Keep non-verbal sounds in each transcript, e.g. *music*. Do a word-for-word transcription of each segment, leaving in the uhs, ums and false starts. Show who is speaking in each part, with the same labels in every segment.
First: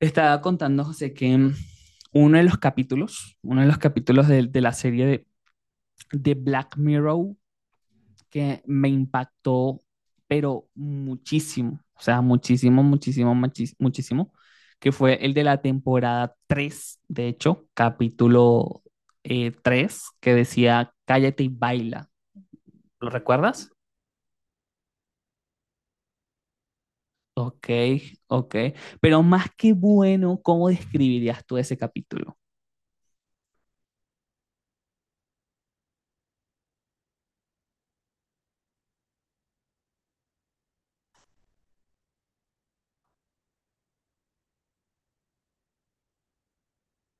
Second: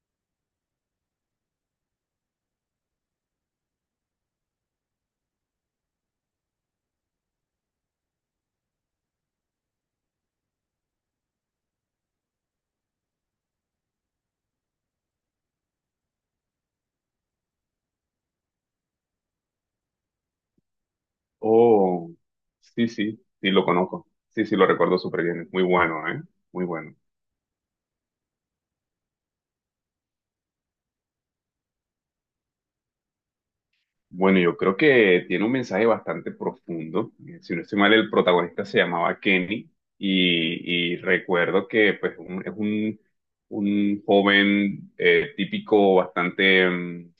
Speaker 1: Estaba contando, José, que mm, uno de los capítulos, uno de los capítulos de, de la serie de, de Black Mirror que me impactó, pero muchísimo, o sea, muchísimo, muchísimo, muchis- muchísimo, que fue el de la temporada tres, de hecho, capítulo eh, tres, que decía Cállate y baila.
Speaker 2: Oh, sí,
Speaker 1: ¿Lo
Speaker 2: sí, sí lo
Speaker 1: recuerdas?
Speaker 2: conozco. Sí, sí lo recuerdo súper bien. Es Muy bueno, ¿eh? Muy bueno.
Speaker 1: Ok, ok. Pero más que bueno, ¿cómo describirías tú ese capítulo?
Speaker 2: Bueno, yo creo que tiene un mensaje bastante profundo. Eh, Si no estoy mal, el protagonista se llamaba Kenny y, y recuerdo que pues, un- es un, un joven eh, típico, bastante mm,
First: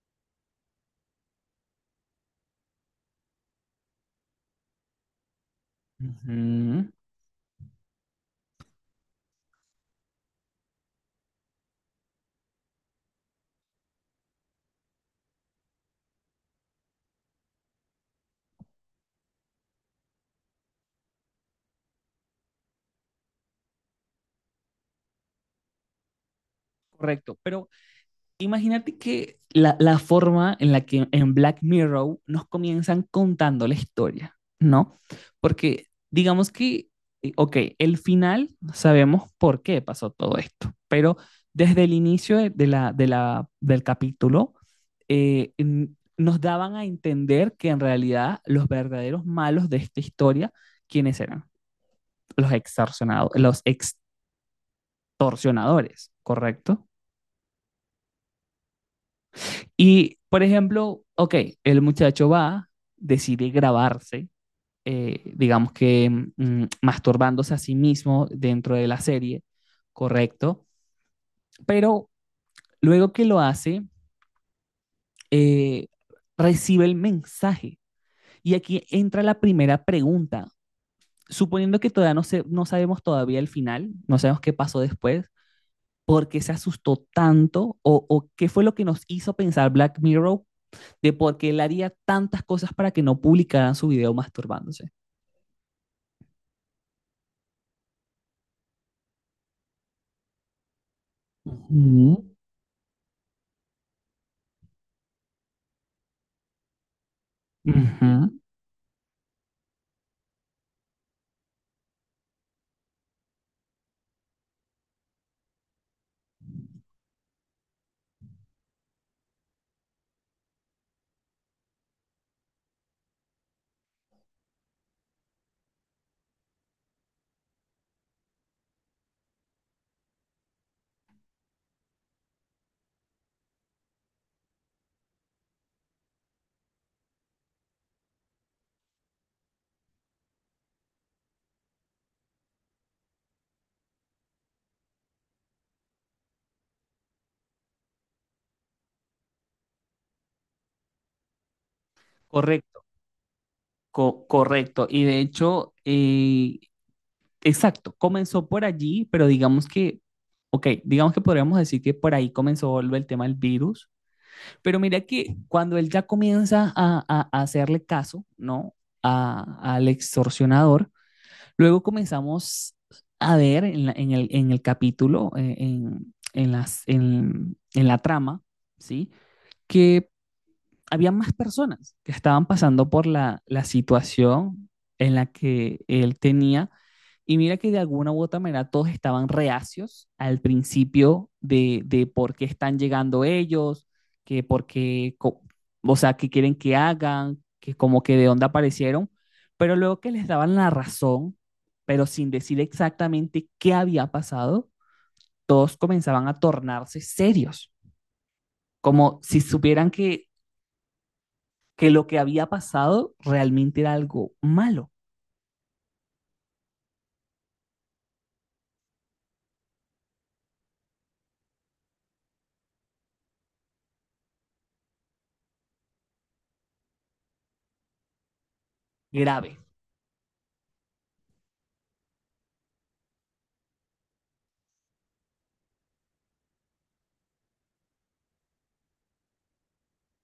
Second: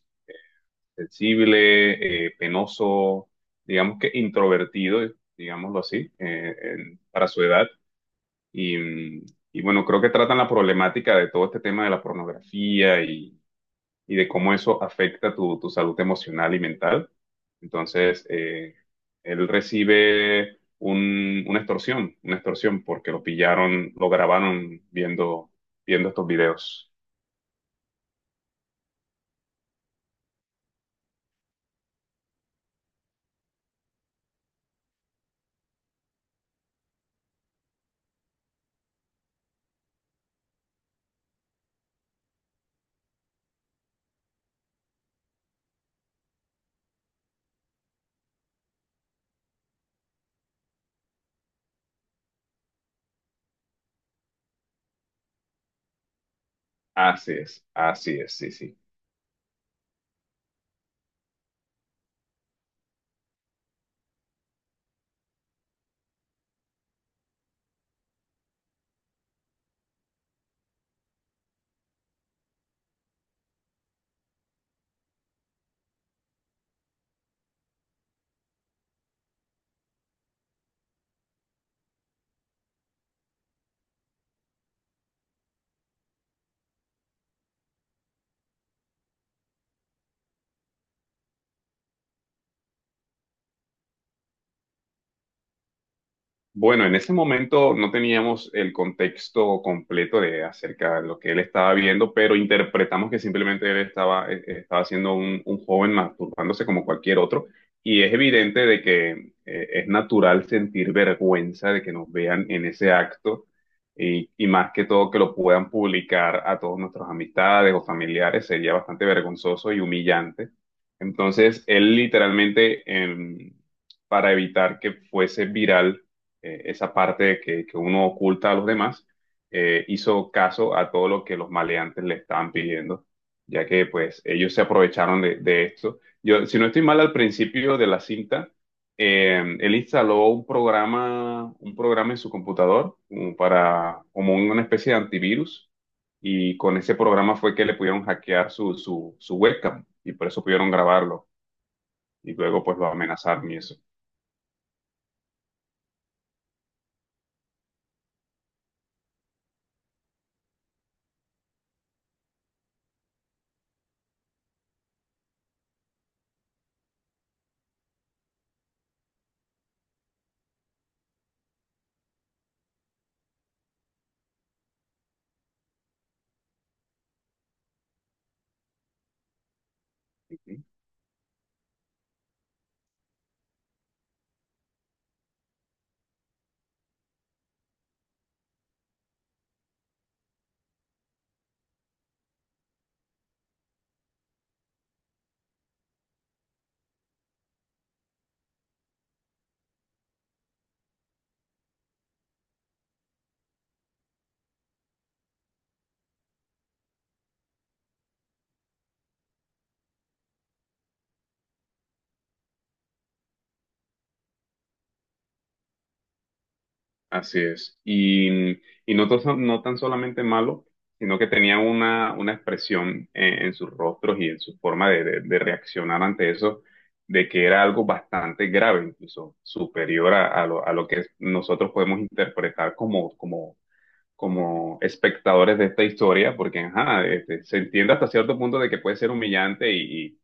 Speaker 2: sensible, eh, penoso, digamos que introvertido, digámoslo así, eh,
Speaker 1: Ujú.
Speaker 2: en- para su edad. Y, mm, y bueno, creo que tratan la problemática de todo este tema de la pornografía y, y de cómo eso afecta tu, tu salud emocional y mental. Entonces, eh, él recibe un- una extorsión, una extorsión porque lo pillaron, lo grabaron viendo, viendo estos videos.
Speaker 1: Correcto, pero imagínate que la, la forma en la que en Black Mirror nos comienzan contando la historia, ¿no? Porque digamos que, eh, ok, el final sabemos por qué pasó todo esto, pero desde el inicio de, de la, de la, del capítulo eh, n- nos daban a entender que en realidad los verdaderos malos de esta historia, ¿quiénes eran? Los extorsionados, los extorsionadores, ¿correcto?
Speaker 2: Así es, así es, sí, sí.
Speaker 1: Y, por ejemplo, ok, el muchacho va, decide grabarse, eh, digamos que mm, masturbándose a sí mismo dentro de la serie, correcto, pero luego que lo hace, eh, recibe el mensaje. Y aquí entra la primera pregunta. Suponiendo que todavía no, se, no sabemos todavía el final, no sabemos qué pasó después, ¿por qué se asustó tanto o, o qué fue lo que nos hizo pensar Black Mirror de por qué él haría tantas cosas para que no publicaran su video masturbándose?
Speaker 2: Bueno, en ese momento no teníamos el contexto completo de acerca de lo que él estaba
Speaker 1: Ujú.
Speaker 2: viendo, pero interpretamos que simplemente él estaba, eh, eh, estaba siendo un, un joven masturbándose como cualquier otro. Y
Speaker 1: Ujú.
Speaker 2: es evidente de que eh, es natural sentir vergüenza de que nos vean en ese acto y, y más que todo que lo puedan publicar a todos nuestros amistades o familiares sería bastante vergonzoso y humillante. Entonces, él literalmente, em, para evitar que fuese viral, eh, esa parte que, que uno oculta a los demás, eh, hizo caso a todo lo que los maleantes le estaban pidiendo, ya que pues ellos se aprovecharon de, de esto. Yo, si no estoy mal, al principio de la cinta, eh, él instaló un programa, un programa en su computador como para, como una especie de antivirus, y con ese programa fue que le pudieron hackear su, su, su webcam, y por eso pudieron grabarlo, y luego pues
Speaker 1: Correcto,
Speaker 2: lo amenazaron y eso.
Speaker 1: co- correcto. Y de hecho, eh, exacto, comenzó por allí, pero digamos que, ok, digamos que podríamos decir que por ahí comenzó el el tema del virus, pero mira que cuando él ya comienza a, a- a hacerle caso, ¿no? A- al extorsionador. Luego comenzamos a ver en, la- en el, en el capítulo, eh, en, en las, en, en la trama, ¿sí? Que había más personas que estaban pasando por la, la situación en la que él tenía, y mira que de alguna u otra manera todos estaban reacios al principio de, de por qué están llegando ellos, que por qué, co- o sea, qué quieren que hagan, que como que de dónde aparecieron, pero luego que les daban la razón, pero sin decir exactamente qué había pasado, todos comenzaban a tornarse serios, como si supieran que, que lo que había pasado realmente era algo malo,
Speaker 2: Así es. Y, y no, to- no tan solamente malo, sino que tenía una, una expresión en, en sus rostros y en su forma de, de- de reaccionar ante eso, de que era algo bastante grave, incluso
Speaker 1: grave,
Speaker 2: superior a, a lo, a lo que nosotros podemos interpretar como, como, como espectadores de esta historia, porque ajá, este, se entiende hasta cierto punto de que puede ser humillante y,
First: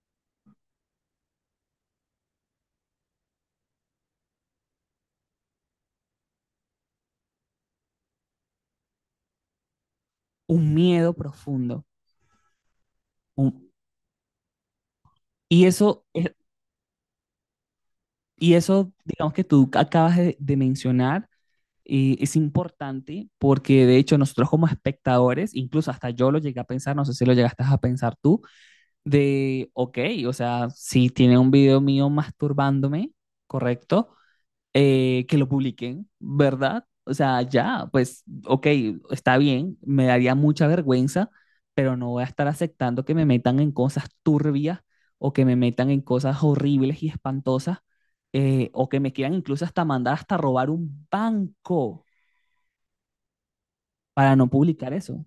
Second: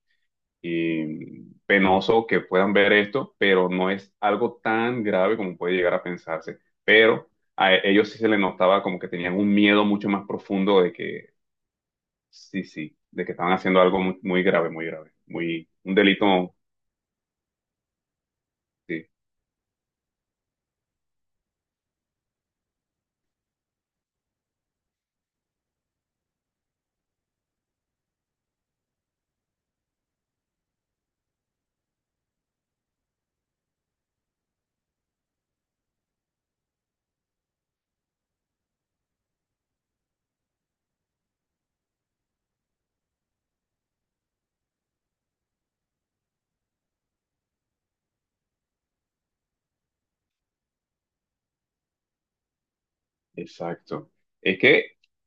Speaker 2: eh, penoso que puedan ver esto, pero no es algo tan grave como puede llegar a pensarse. Pero a e- ellos sí se les notaba como que tenían un miedo mucho más
Speaker 1: un
Speaker 2: profundo de
Speaker 1: miedo
Speaker 2: que,
Speaker 1: profundo.
Speaker 2: sí, sí, de que estaban
Speaker 1: un-
Speaker 2: haciendo algo muy, muy grave, muy grave,
Speaker 1: Y
Speaker 2: muy, un
Speaker 1: eso es,
Speaker 2: delito,
Speaker 1: y eso,
Speaker 2: sí,
Speaker 1: digamos que tú acabas de, de mencionar, eh, es importante porque de hecho nosotros como espectadores, incluso hasta yo lo llegué a pensar, no sé si lo llegaste a pensar tú, de, ok, o sea, si tiene un video mío masturbándome, ¿correcto? Eh, que lo publiquen, ¿verdad? O sea, ya, pues, ok, está bien, me daría mucha vergüenza, pero no voy a estar aceptando que me metan en cosas turbias o que me metan en cosas horribles y espantosas, eh, o que me quieran incluso hasta mandar hasta robar un banco
Speaker 2: exacto.
Speaker 1: para no
Speaker 2: Es
Speaker 1: publicar
Speaker 2: que
Speaker 1: eso.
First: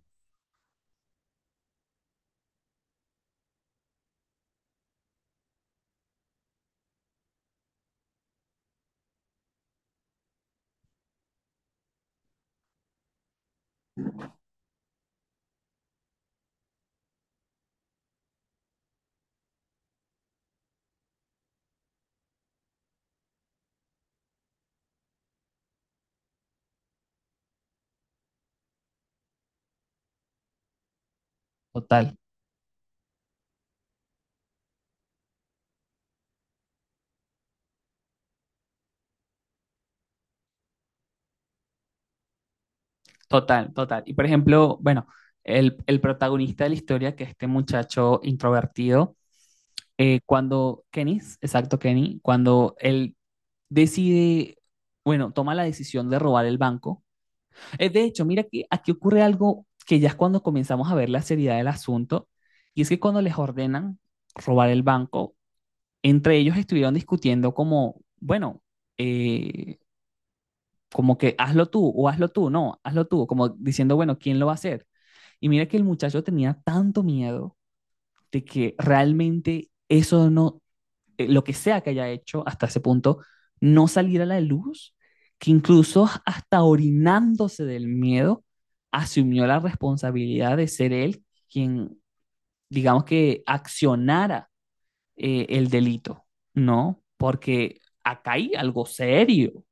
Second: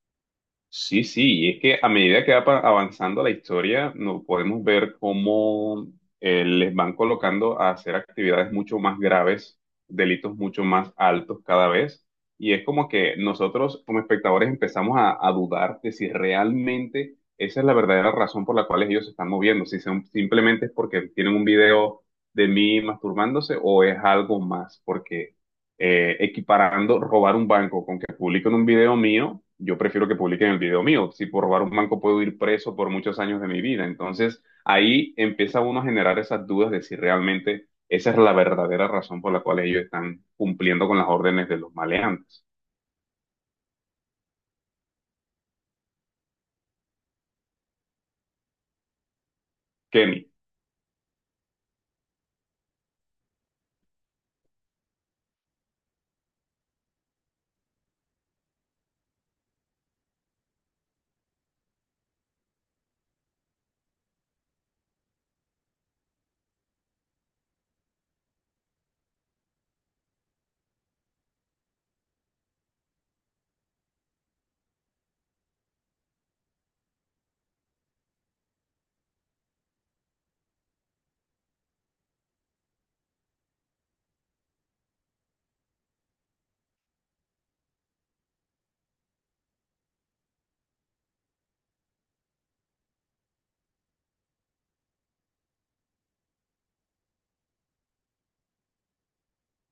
Speaker 2: sí, sí, y es que a medida que va pa- avanzando la historia, nos podemos ver cómo eh, les van colocando a hacer actividades mucho más graves, delitos mucho más altos cada vez, y es como que nosotros como espectadores empezamos a, a dudar de si realmente esa es la verdadera razón por la cual ellos se están moviendo, si son, simplemente es porque tienen un video de mí masturbándose o es algo más, porque eh, equiparando robar un banco con que publiquen un video mío, yo prefiero que publiquen el video mío. Si por robar un banco
Speaker 1: Total,
Speaker 2: puedo ir preso por muchos años de mi vida. Entonces ahí empieza uno a generar esas dudas de si realmente esa es la verdadera razón por la cual ellos están cumpliendo con las órdenes de los maleantes.
Speaker 1: total, total. Y por ejemplo, bueno, el, el protagonista de la historia, que es este muchacho introvertido, eh,
Speaker 2: Kenny.
Speaker 1: cuando Kenny, exacto, Kenny, cuando él decide, bueno, toma la decisión de robar el banco. Eh, de hecho, mira que aquí ocurre algo que ya es cuando comenzamos a ver la seriedad del asunto, y es que cuando les ordenan robar el banco, entre ellos estuvieron discutiendo como, bueno, eh, como que hazlo tú o hazlo tú, no, hazlo tú, como diciendo, bueno, ¿quién lo va a hacer? Y mira que el muchacho tenía tanto miedo de que realmente eso no eh, lo que sea que haya hecho hasta ese punto no salir a la luz, que incluso hasta orinándose del miedo, asumió la responsabilidad de ser él quien, digamos que, accionara eh, el delito, ¿no? Porque acá hay algo serio.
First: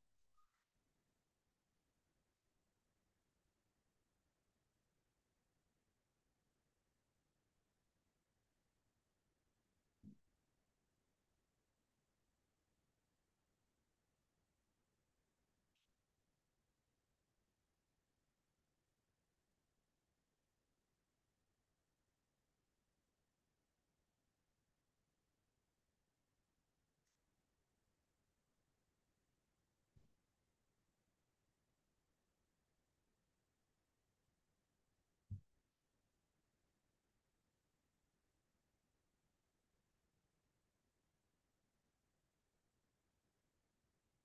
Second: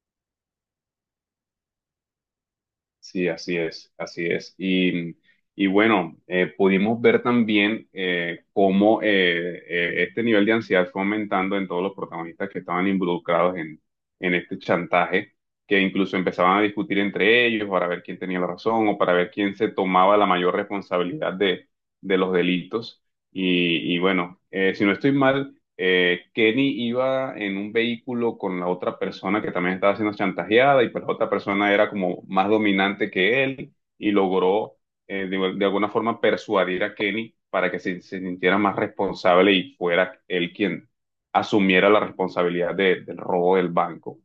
Speaker 2: Sí, así es, así es. Y, y bueno, eh, pudimos ver también, eh, cómo eh, eh, este nivel de ansiedad fue aumentando en todos los protagonistas que estaban involucrados en, en este chantaje, que incluso empezaban a discutir entre ellos para ver quién tenía la razón o para ver quién se tomaba la mayor responsabilidad de, de los delitos. Y, y bueno, eh, si no estoy mal, eh, Kenny iba en un vehículo con la otra persona que también estaba siendo chantajeada y pues la otra persona era como más dominante que él y logró, eh, de, de alguna forma persuadir a Kenny para que se, se sintiera más responsable y fuera él quien asumiera la responsabilidad de- del robo del banco.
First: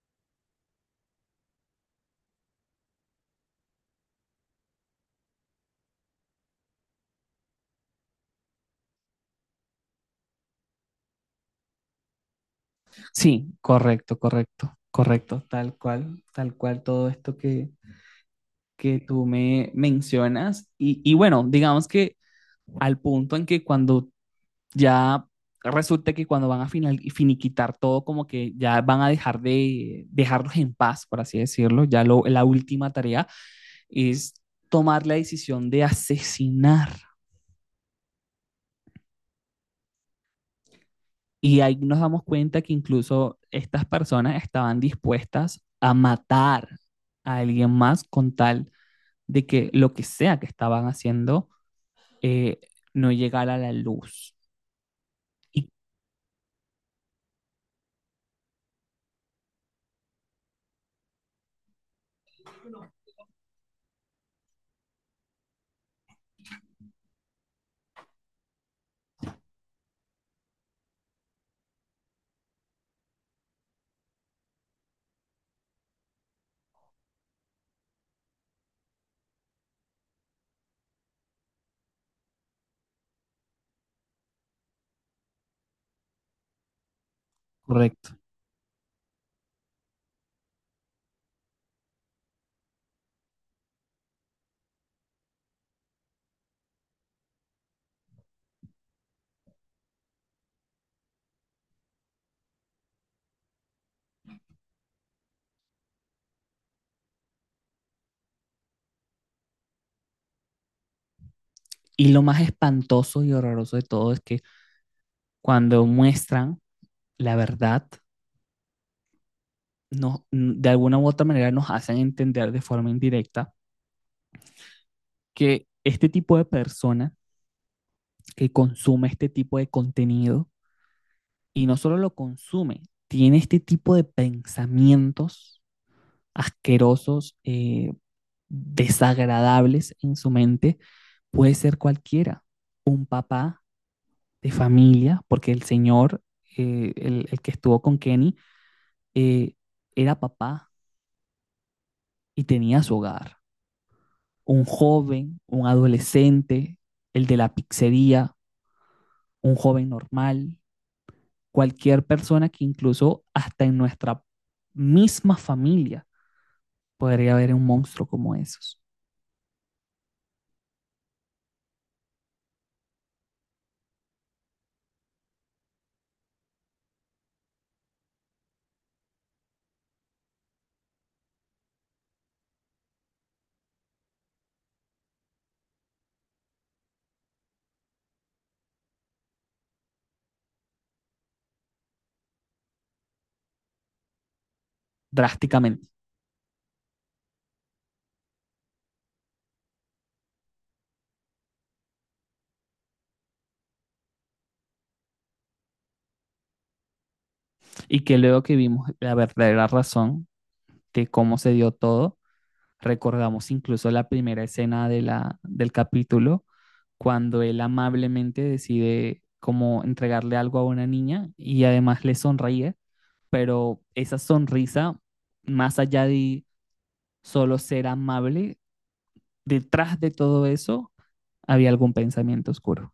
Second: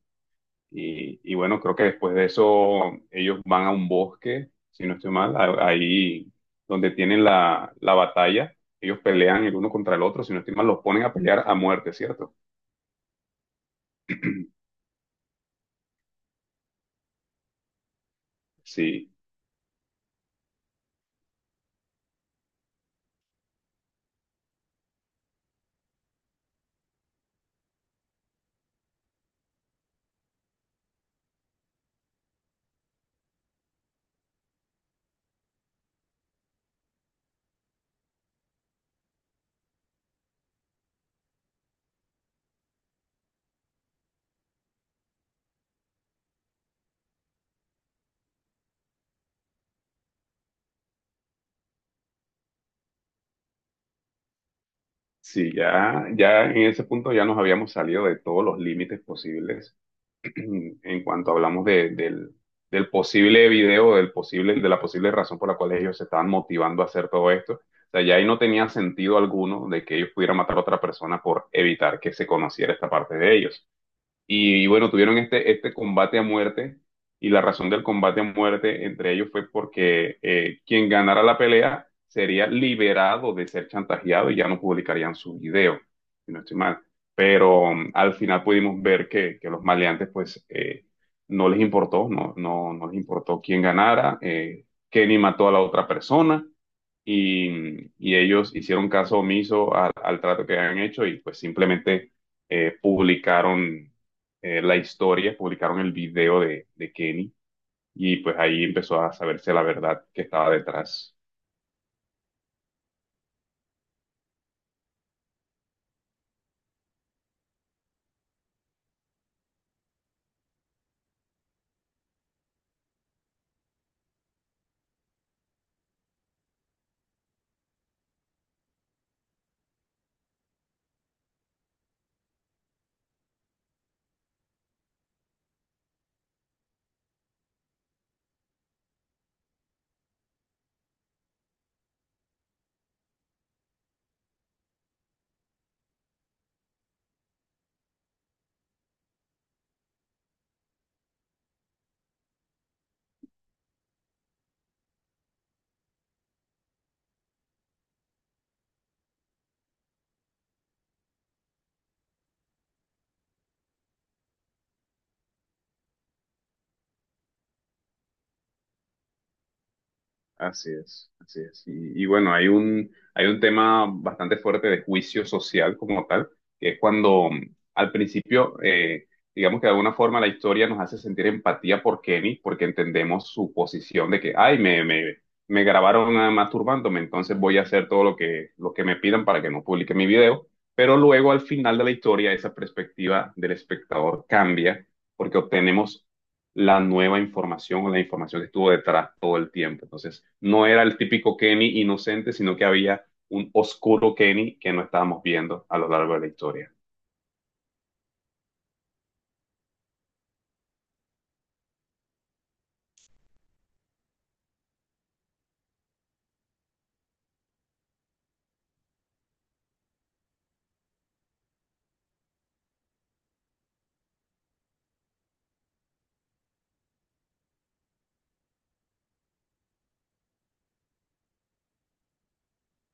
Speaker 2: Y, y bueno, creo que después de eso ellos van a un bosque, si no estoy mal, a- ahí donde tienen la, la batalla, ellos pelean el uno contra el otro, si no estoy mal, los ponen a pelear a muerte, ¿cierto?
Speaker 1: Sí, correcto, correcto, correcto, tal cual, tal cual todo esto que, que
Speaker 2: Sí,
Speaker 1: tú me mencionas. Y, y bueno, digamos que al punto en que cuando ya resulta que cuando van a final, finiquitar todo, como que ya van a dejar de dejarlos en paz, por así decirlo. Ya lo, la última tarea es tomar la decisión de asesinar. Y ahí nos damos cuenta que incluso estas personas estaban dispuestas a matar a alguien más con tal de que lo que sea que estaban haciendo, eh, no llegara a la luz.
Speaker 2: sí,
Speaker 1: Y,
Speaker 2: ya, ya en ese punto ya nos habíamos salido de todos los límites posibles. *clears throat* En cuanto hablamos de- del, del posible video, del posible, de la posible razón por la cual ellos se estaban motivando a hacer todo esto. O sea, ya ahí no tenía sentido alguno de que ellos pudieran matar a otra persona por evitar que se conociera esta parte de ellos. Y, y bueno, tuvieron este, este combate a muerte, y la razón del combate a muerte entre ellos fue porque eh, quien ganara la pelea sería liberado de ser chantajeado y ya no publicarían su video, si no estoy mal. Pero mm, al
Speaker 1: correcto.
Speaker 2: final pudimos ver que, que los maleantes pues eh, no les importó, no, no, no les importó quién ganara. eh, Kenny mató a la otra persona y, y ellos hicieron caso omiso al, al trato que habían hecho y pues simplemente eh, publicaron, eh, la historia, publicaron el video de, de Kenny, y pues ahí empezó a saberse la verdad que estaba detrás.
Speaker 1: Y lo más espantoso y horroroso de todo es que cuando muestran la verdad, nos- de alguna u otra manera nos hacen entender de forma indirecta que este tipo de persona que consume este tipo de contenido, y no solo lo consume, tiene este tipo de pensamientos asquerosos, eh, desagradables en su mente, puede ser cualquiera, un papá de familia, porque el señor, eh, el, el que estuvo con Kenny, eh, era papá y tenía su hogar, un joven, un adolescente, el de la pizzería, un joven normal, cualquier persona que incluso hasta en nuestra misma familia podría haber un monstruo como esos,
Speaker 2: Así es, así es. Y, y bueno, hay un, hay un tema bastante fuerte de juicio social como tal, que es cuando, mm, al principio, eh, digamos que de alguna forma la historia nos hace sentir empatía por Kenny, porque entendemos su posición de que, ay, me, me, me grabaron, ah, masturbándome, entonces voy a hacer todo lo que, lo que me pidan para que no publique mi video. Pero luego al final de la historia, esa perspectiva del espectador cambia, porque
Speaker 1: drásticamente.
Speaker 2: obtenemos la nueva información o la información que estuvo detrás todo el tiempo. Entonces, no era el típico Kenny inocente, sino que había un oscuro Kenny que no estábamos viendo a lo largo de la historia.
Speaker 1: Y que luego que vimos la verdadera razón de cómo se dio todo, recordamos incluso la primera escena de la, del capítulo, cuando él amablemente decide como entregarle algo a una niña y además le sonríe, pero esa sonrisa, más allá de solo ser amable, detrás de todo eso había algún pensamiento oscuro.